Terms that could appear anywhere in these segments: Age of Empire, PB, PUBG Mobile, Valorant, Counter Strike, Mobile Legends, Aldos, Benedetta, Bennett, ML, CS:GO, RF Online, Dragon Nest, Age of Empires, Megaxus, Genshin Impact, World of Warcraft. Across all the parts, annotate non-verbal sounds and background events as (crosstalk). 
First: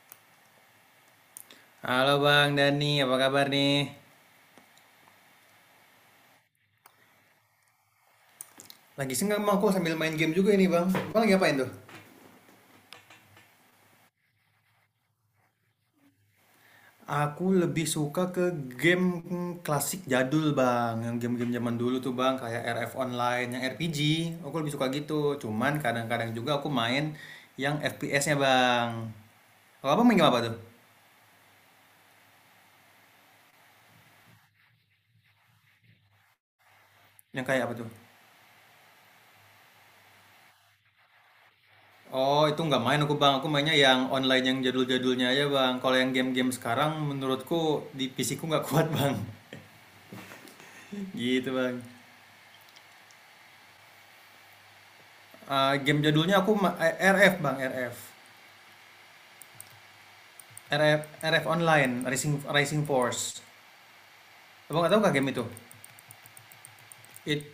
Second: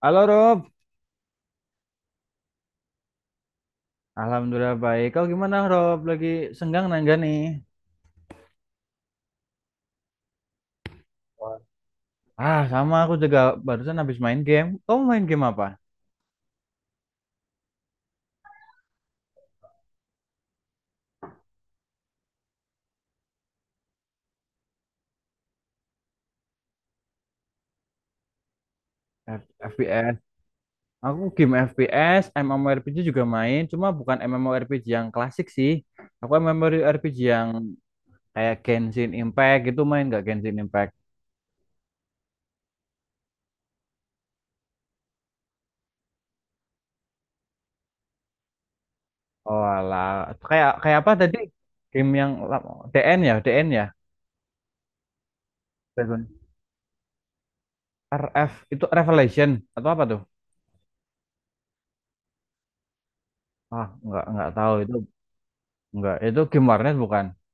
Halo Rob, Halo Bang Dani, apa kabar nih? Alhamdulillah baik. Kau gimana Rob? Lagi senggang nangga nih? Lagi senggang bang, aku sambil main game juga ini bang. Bang lagi ngapain tuh? Ah, sama aku juga barusan habis main game. Kau main game apa? Aku lebih suka ke game klasik jadul Bang, yang game-game zaman dulu tuh Bang, kayak RF Online, yang RPG. Aku lebih suka gitu. Cuman kadang-kadang juga aku main yang FPS-nya Bang. Kalau Abang FPS. main game apa tuh? Aku game FPS, MMORPG juga main, cuma bukan MMORPG yang klasik sih. Aku MMORPG Yang yang kayak apa tuh? kayak Genshin Impact gitu, main gak Genshin Impact? Oh, itu nggak main aku Bang. Aku mainnya yang online yang jadul-jadulnya aja Bang. Kalau yang game-game sekarang menurutku di PC ku nggak kuat Bang. Oh alah, kayak kayak apa (laughs) tadi? Gitu Bang. Game yang DN ya, DN ya? Game Dragon. jadulnya RF bang, RF RF itu Revelation atau apa tuh? RF RF online, Rising Rising Force, Ah, nggak tahu abang nggak itu. tahu kah game itu? Enggak, itu game warnet bukan. It-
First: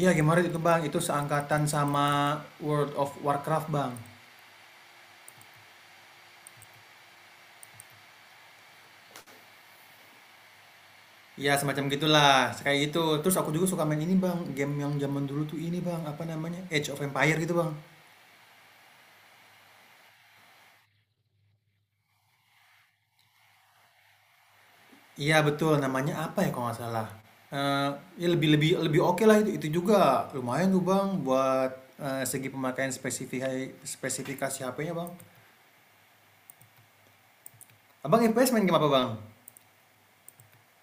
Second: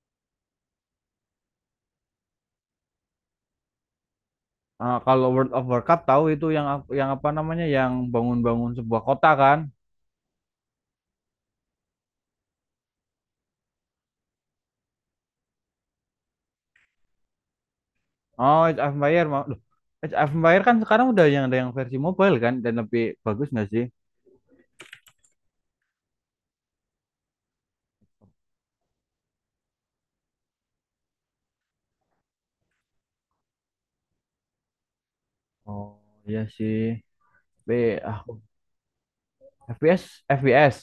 iya, game horror itu bang, itu seangkatan sama World of Warcraft bang. Ah, kalau World of Warcraft tahu itu, yang yang apa namanya, yang bangun-bangun sebuah kota kan? Ya semacam gitulah, kayak itu. Terus aku juga suka main ini bang, game yang zaman dulu tuh ini bang, apa namanya, Age of Empire gitu bang. Oh, Age of Empire mau. Loh, Age of Empire kan sekarang udah yang ada yang versi mobile kan, dan lebih bagus nggak sih? Iya betul, namanya apa ya kalau nggak salah. Eh, Ya lebih lebih lebih oke lah, itu juga lumayan tuh bang buat segi pemakaian spesifikasi spesifikasi HP-nya bang. Oh, iya sih. B Abang aku FPS main game apa Bang? FPS FPS.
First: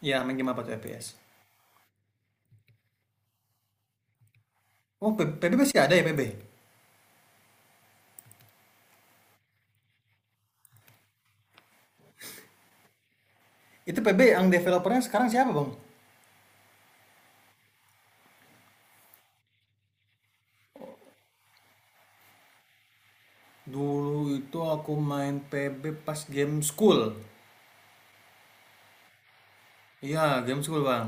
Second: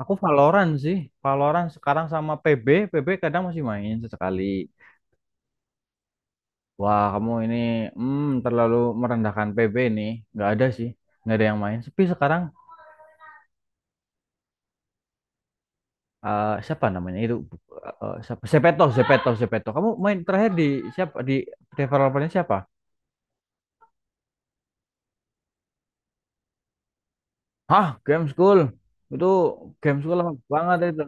Aku Iya main game apa Valorant tuh sih. FPS? Valorant sekarang sama PB. PB kadang masih main sesekali. Oh PB masih ada ya PB? Wah, kamu ini terlalu merendahkan PB nih. Nggak ada sih. Nggak ada yang main. Sepi sekarang. Itu PB yang developernya sekarang siapa Bang? Siapa namanya itu? Siapa? Sepeto Sepeto Sepeto, kamu main terakhir di siapa? Di developernya siapa? Dulu itu aku main PB pas game school. Hah, Game School itu. Game School lama Iya game banget school itu. Bang.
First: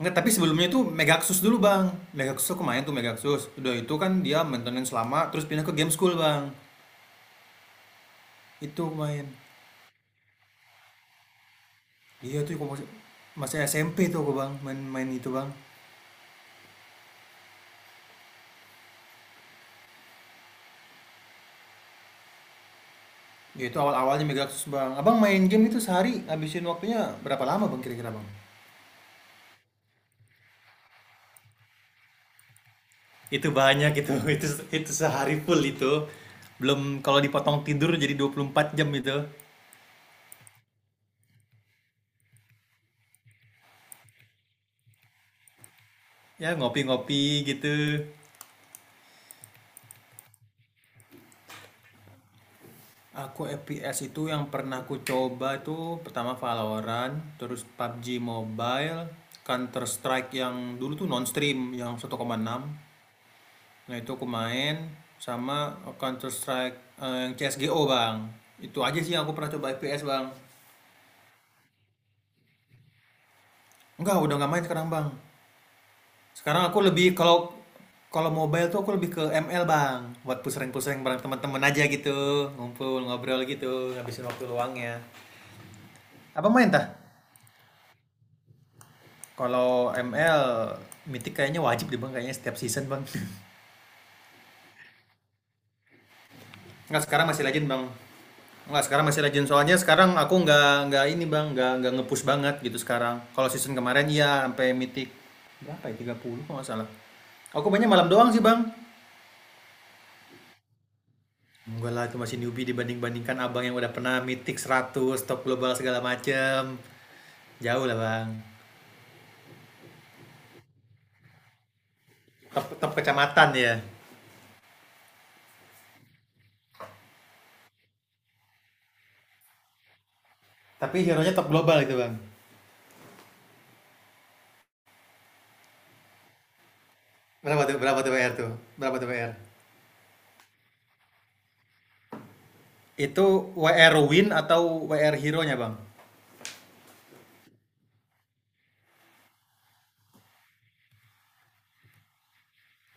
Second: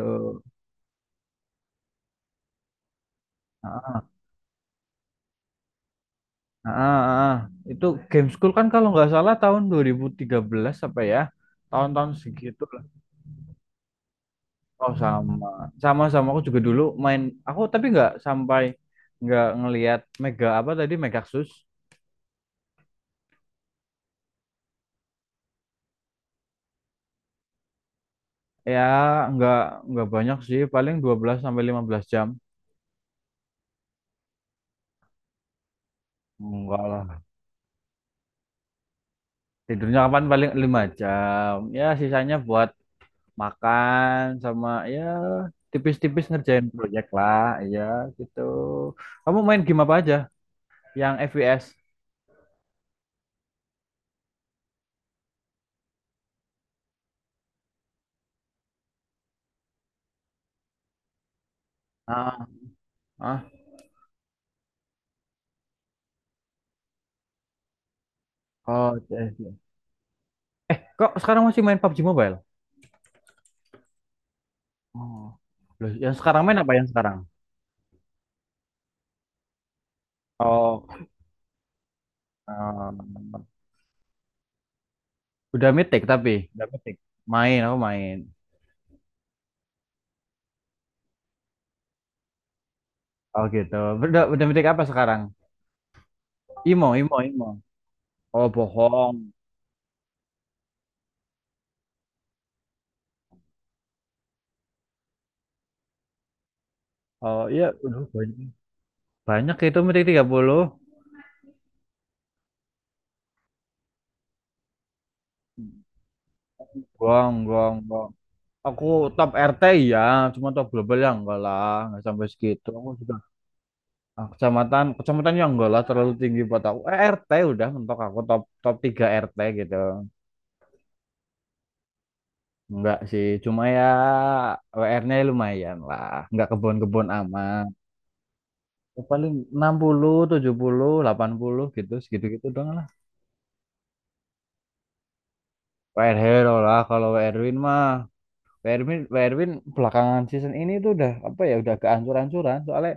Enggak, tapi sebelumnya itu Megaxus dulu Bang. Megaxus aku main tuh Megaxus. Udah itu ah, kan dia maintenance lama terus pindah ke game school Bang. ah, ah, ah. Itu Game School kan kalau Itu aku nggak main. salah tahun 2013 apa ya? Tahun-tahun Iya tuh segitu aku lah. masih SMP tuh aku Bang Oh main-main itu sama. Bang. Sama aku juga dulu main. Aku tapi nggak sampai, nggak ngelihat mega apa tadi, Megaxus. Ya itu awal-awalnya Megaxus Bang. Abang main game itu sehari habisin waktunya berapa lama Bang kira-kira Bang? Ya, nggak nggak banyak sih, paling 12 sampai 15 jam. Itu banyak itu. (laughs) Itu sehari full itu. Belum Enggak kalau lah. dipotong tidur jadi 24 jam itu. Tidurnya kapan, paling 5 jam. Ya sisanya buat makan, sama ya tipis-tipis Ya ngerjain proyek ngopi-ngopi lah. gitu. Iya gitu. Kamu main game apa aja? Yang FPS? Aku FPS itu yang pernah aku coba itu pertama Valorant, terus PUBG Mobile, Counter Strike yang dulu tuh non stream yang satu koma Ah, enam ah. Nah, itu aku main sama Counter Strike yang CS:GO, Bang. Itu Oh, aja sih yang CS. aku pernah coba FPS, Bang. Eh, kok sekarang masih main PUBG Mobile? Enggak, udah nggak main sekarang, Bang. Oh. Loh, yang sekarang main Sekarang apa, aku yang lebih sekarang? kalau kalau mobile tuh aku lebih ke ML Bang, buat Oh, pusreng-pusreng bareng teman-teman aja gitu, em, ngumpul ngobrol gitu, habisin waktu luangnya. udah mythic tapi Apa udah main tah? mythic. Main, aku main. Kalau ML Mythic kayaknya wajib deh Bang, kayaknya setiap season Bang. (laughs) Oh gitu. Udah mythic apa sekarang? Imo, Nggak, Imo, sekarang masih Imo. Legend Bang. Oh Nggak, sekarang masih bohong. Legend soalnya sekarang aku nggak ini Bang, nggak ngepush banget gitu sekarang. Kalau season kemarin iya sampai Mythic berapa ya 30 kalau nggak salah. Oh iya, Aku mainnya udah malam doang sih banyak. Bang. Banyak itu meeting 30. Enggak lah, itu masih newbie dibanding-bandingkan abang yang udah pernah mitik 100 top global segala macem. Gong, gong, Jauh lah gong. bang. Aku top RT ya, cuma top global ya enggak lah, enggak sampai Top, segitu. Aku top juga kecamatan ya. ah, kecamatan yang enggak lah terlalu tinggi buat aku. Eh, RT udah mentok aku, top top 3 RT gitu. Tapi hero-nya top global itu bang. Enggak sih, cuma ya WR-nya lumayan lah. Enggak kebon-kebon Berapa amat. tuh, berapa tuh WR tuh? Berapa Ya, tuh paling WR? 60, 70, 80 gitu, segitu-gitu doang lah. Itu WR win atau WR hero-nya bang? WR hero lah, kalau WR win mah. Werwin Werwin belakangan season ini tuh udah apa ya, udah kehancur ancuran, soalnya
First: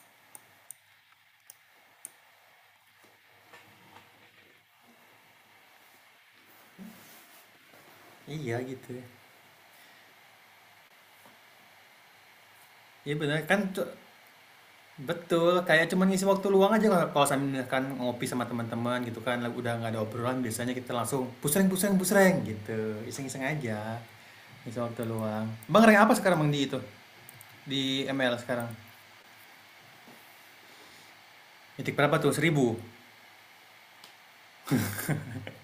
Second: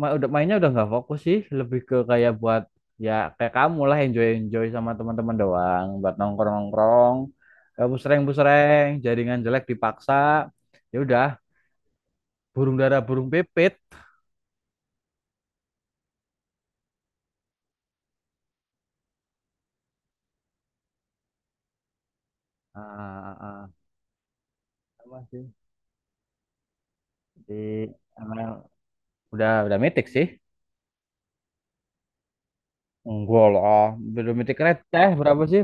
udah mainnya udah nggak fokus sih, lebih ke kayak buat ya kayak kamu lah, enjoy enjoy sama teman-teman doang, buat nongkrong nongkrong, busreng Iya busreng gitu ya. jaringan jelek dipaksa. Ya udah, burung dara Iya burung benar kan pipit. Betul, kayak cuman ngisi waktu luang aja kalau kalau sambil misalkan ngopi sama teman-teman gitu kan, lalu udah nggak ada obrolan biasanya kita langsung busreng busreng busreng gitu, Ah, ah, iseng-iseng ah. aja, ngisi waktu Sama sih luang. Bang rank apa sekarang Bang di itu? di Di ML emang sekarang? udah mitik sih. Titik berapa tuh? 1.000? Enggak lah, belum mitik receh, berapa sih,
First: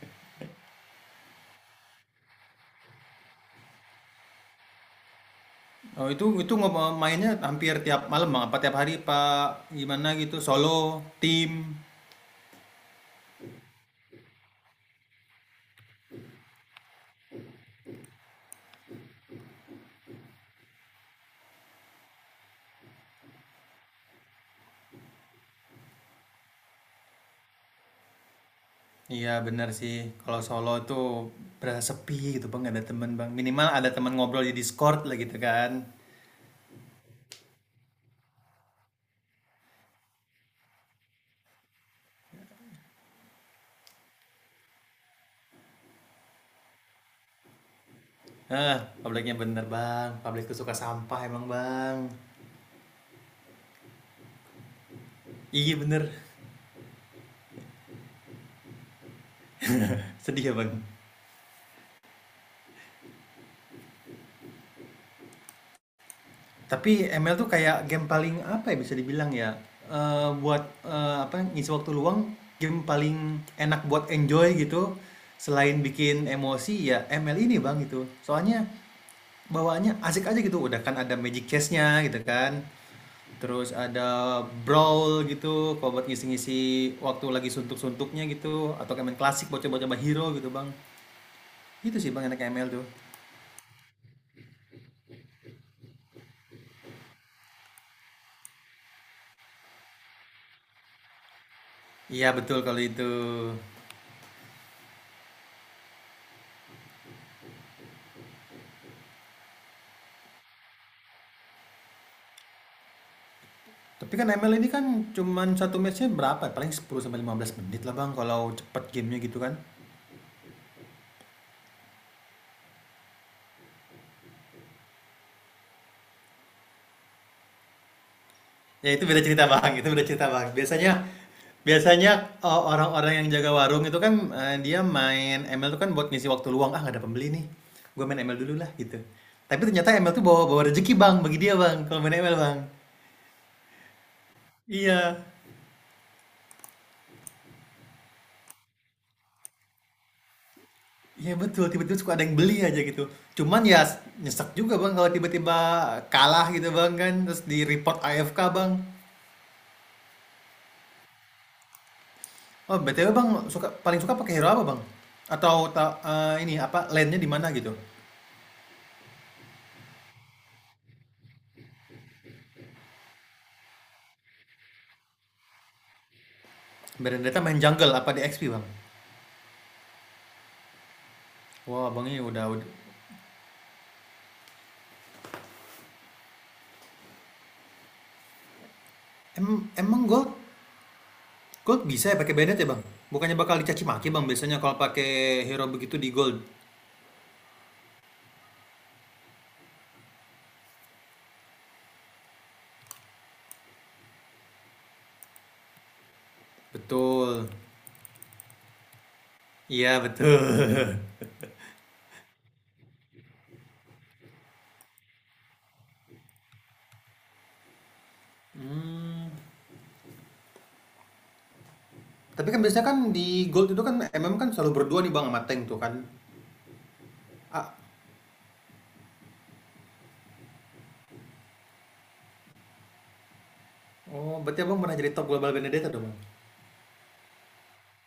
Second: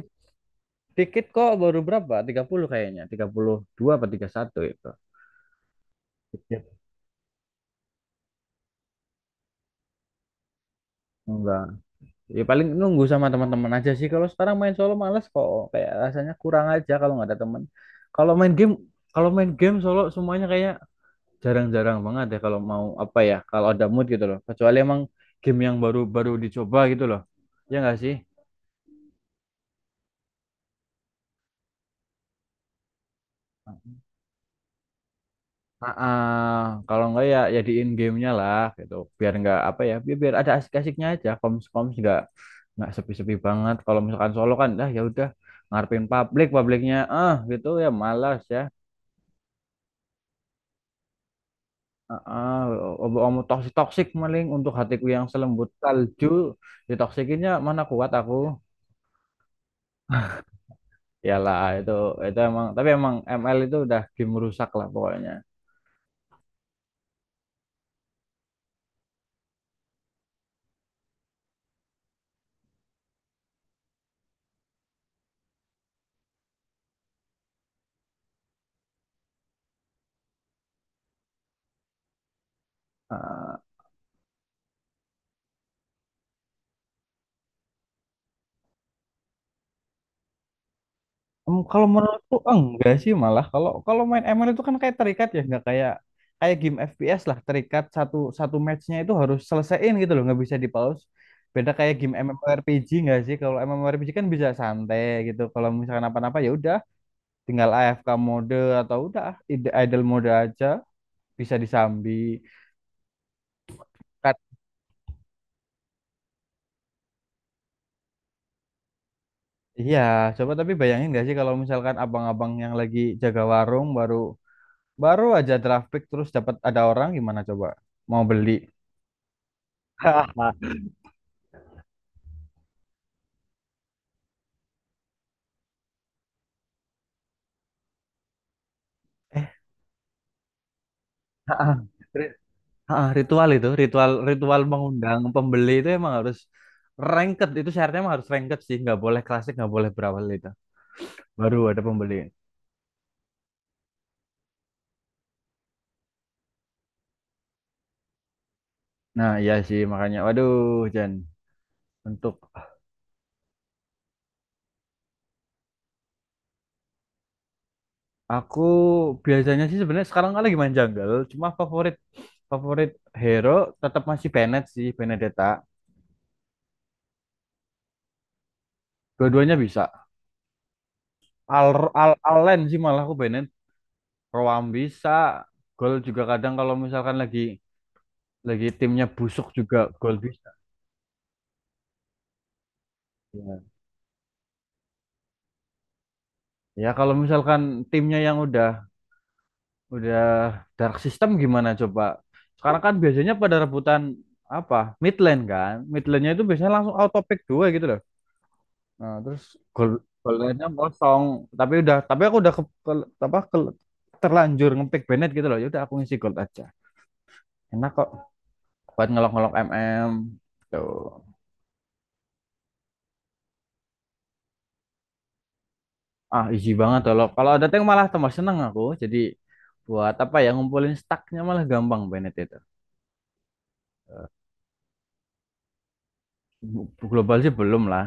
dikit kok, baru berapa, 30 kayaknya. 32 apa 31 itu. Oh itu mainnya hampir tiap malam Bang, apa tiap hari Pak? Gimana gitu, solo, tim? Enggak. Ya paling nunggu sama teman-teman aja sih. Kalau sekarang main solo males kok. Kayak rasanya kurang aja kalau nggak ada teman. Kalau main game, kalau main game solo semuanya, kayak jarang-jarang banget ya, kalau mau apa ya, kalau ada mood gitu loh. Kecuali emang game yang baru-baru dicoba gitu loh. Ya nggak sih? Iya bener sih, kalau solo tuh berasa sepi gitu Bang, nggak ada teman Bang. Minimal ada teman ngobrol di Discord lah gitu kan. Ah, ah. Kalau nggak ya di in gamenya lah gitu. Biar nggak apa ya, biar ada asik-asiknya aja. Koms-koms nggak sepi-sepi banget. Kalau misalkan solo kan, dah ya udah ngarepin publik, publiknya ah gitu ya, malas ya. Hah, publiknya bener bang. Publik tuh suka sampah emang bang. Ah, omonganmu toksik toksik, maling untuk hatiku yang selembut Iya bener. salju, ditoksikinnya mana kuat aku. Sedih ya bang. Yalah, itu emang, tapi emang ML itu udah game rusak lah pokoknya. Tapi ML tuh kayak game paling apa ya bisa dibilang ya. Buat apa, ngisi waktu luang, game paling enak buat enjoy gitu. Selain bikin emosi ya ML ini bang gitu. Soalnya bawaannya asik aja gitu. Udah kan ada magic chest-nya gitu kan. Ah, Terus ada brawl gitu, kalau buat ngisi-ngisi waktu lagi suntuk-suntuknya gitu, atau kayak main klasik buat coba-coba hero gitu bang. Kalau Itu sih Bang menurutku enak ML tuh. enggak sih, malah kalau kalau main ML itu kan kayak terikat ya, nggak kayak kayak game FPS lah, terikat satu satu matchnya itu harus selesaiin gitu loh, nggak bisa di pause. Beda kayak game Iya betul kalau MMORPG, itu. nggak sih? Kalau MMORPG kan bisa santai gitu, kalau misalkan apa-apa ya udah tinggal AFK mode, atau udah idle mode aja, bisa disambi. Tapi kan Kat- ML ini kan cuman satu matchnya berapa? Paling 10 sampai 15 menit lah Bang kalau cepet gamenya gitu kan. iya coba, tapi bayangin gak sih kalau misalkan abang-abang yang lagi jaga warung, baru baru aja draft pick terus dapat ada orang, gimana coba mau beli. Ya itu beda cerita Bang, itu beda cerita Bang. (laughs) Biasanya biasanya orang-orang yang jaga warung itu kan dia main ML tuh kan buat ngisi waktu luang. Ah, nggak ada pembeli nih. Gue main ML dulu lah gitu. Eh, Tapi ternyata ML tuh bawa bawa rezeki Bang bagi dia ah, Bang kalau main ri- ML Bang. ah, ritual itu, ritual ritual mengundang Iya. pembeli itu, emang harus ranked, itu syaratnya emang harus ranked sih, nggak boleh klasik, nggak boleh berawal itu. Iya Baru betul, ada tiba-tiba suka pembeli. ada yang beli aja gitu. Cuman ya nyesek juga Bang kalau tiba-tiba kalah gitu Bang kan, terus di-report AFK Bang. Nah iya sih, makanya waduh. Jan untuk. Oh BTW Bang, suka paling suka pakai hero apa Bang? Atau ini apa lane-nya di mana gitu? Aku biasanya sih sebenarnya sekarang kan lagi main jungle, cuma favorit favorit hero tetap masih Bennett sih, Benedetta. Berendata main jungle apa di XP Bang? Dua-duanya bisa. Al Wah Bang Al ini udah, Allen udah. sih malah aku Bennett, Roam bisa, gol juga kadang, kalau misalkan lagi timnya busuk Em- juga emang gol gold bisa. gold bisa ya pakai Bennett ya Bang? Bukannya bakal Ya. dicaci maki Bang biasanya kalau pakai hero begitu di gold. Ya kalau misalkan timnya yang udah dark system gimana coba? Sekarang kan biasanya pada rebutan apa? Mid lane kan. Mid lane-nya itu biasanya langsung auto pick Betul. dua gitu loh. Nah, terus gol Iya betul. gol lainnya kosong, (laughs) tapi udah, tapi aku udah terlanjur ngepick Bennett gitu loh. Ya udah, aku ngisi gol aja. Enak kok buat Hmm, ngelok-ngelok MM. Tuh. Tapi kan biasanya kan di Gold itu kan MM kan selalu berdua nih Bang sama Tank tuh kan. Ah, easy banget loh. Kalau ada Ah, tank malah tambah seneng aku. Jadi buat apa ya, ngumpulin stacknya malah gampang Bennett itu. oh, berarti Abang pernah jadi top global Benedetta dong Bang? Global sih belum lah.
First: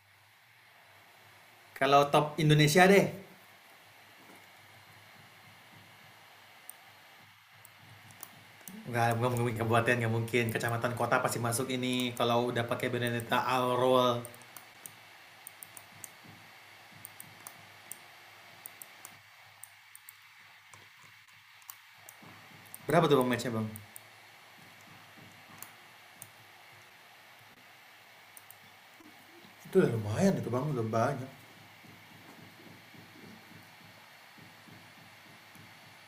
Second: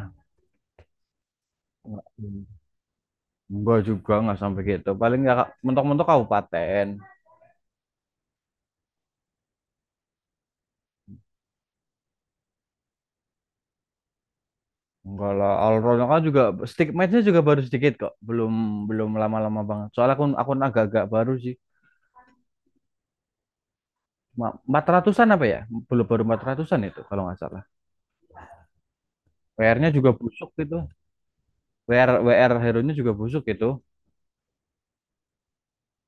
Kalau top Indonesia deh. Enggak juga, nggak sampai gitu. Paling nggak mentok-mentok kabupaten. Enggak mungkin kabupaten nggak mungkin. Kecamatan kota pasti masuk ini. Kalau udah pakai Benedetta all roll. Enggak lah, Alron kan juga stick match-nya juga baru sedikit kok. Belum belum lama-lama banget. Soalnya akun akun agak-agak baru sih. Berapa tuh Bang match-nya Bang? Cuma 400-an apa ya? Belum, baru 400-an itu kalau nggak salah. Itu WR-nya udah juga lumayan busuk itu Bang, gitu. udah banyak. WR WR hero-nya juga busuk gitu.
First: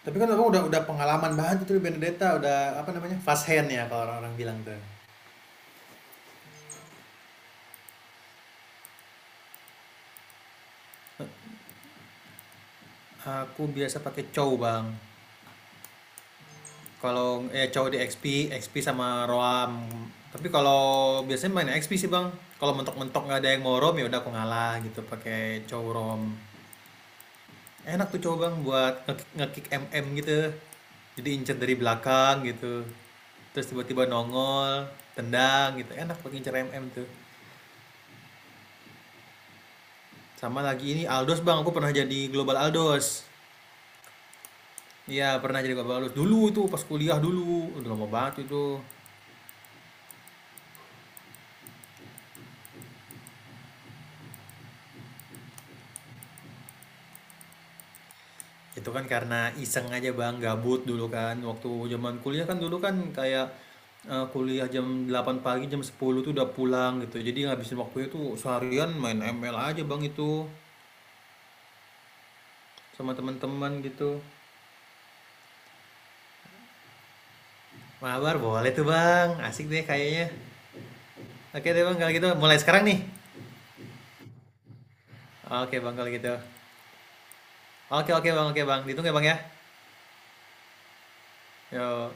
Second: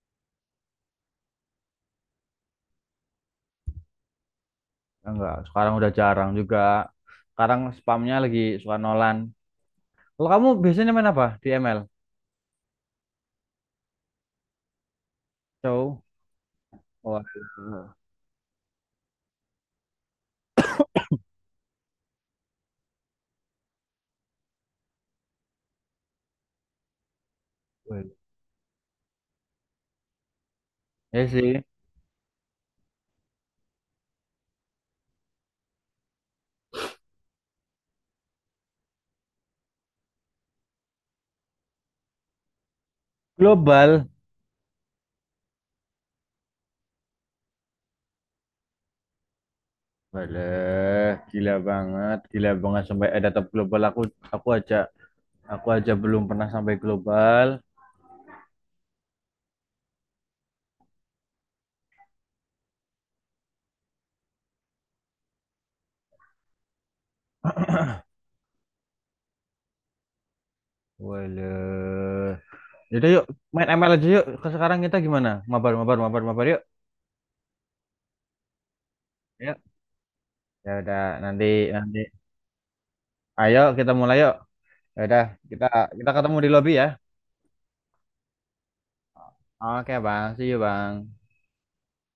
Tapi kan Abang udah pengalaman banget itu di Benedetta, udah apa namanya? Fast hand ya kalau orang-orang bilang tuh. Enggak, sekarang udah jarang juga. Sekarang spamnya lagi suka nolan. Kalau kamu biasanya main apa di ML? Aku biasa pakai cow Bang. Cow. Wah. Kalau cowok di XP, XP sama Roam. Tapi kalau biasanya main XP sih bang. Kalau mentok-mentok nggak ada yang mau Roam ya udah aku ngalah gitu pakai cowok Roam. Enak tuh cowok bang buat nge-kick MM gitu. Ya Jadi incer sih. dari belakang gitu. Terus tiba-tiba nongol, tendang gitu. Enak buat ngincer MM tuh. Sama lagi ini Aldos bang, aku pernah jadi global Aldos. Global. Iya pernah jadi global Aldos dulu tuh pas kuliah dulu. Udah lama banget itu. Waduh, gila banget sampai ada tab global. Aku aku aja Aku aja belum pernah sampai global. Itu kan karena iseng aja Bang, gabut dulu kan. Waktu zaman kuliah kan dulu kan kayak, kuliah jam 8 pagi, jam 10 tuh udah pulang gitu. Jadi ngabisin waktunya tuh seharian main ML aja Bang itu, Waduh. Yaudah sama yuk, main teman-teman ML aja gitu. yuk. Sekarang kita gimana? Mabar, mabar, mabar, mabar yuk. Mabar boleh tuh Bang, Yuk. asik deh kayaknya. Ya udah, nanti Oke deh Bang nanti. kalau gitu mulai sekarang nih? Ayo kita mulai yuk. Ya udah, kita Oke Bang kita kalau gitu. ketemu di lobby ya. Oke, oke Bang, oke Bang, ditunggu ya Bang ya? Oke, Bang. See you, Bang. Yok.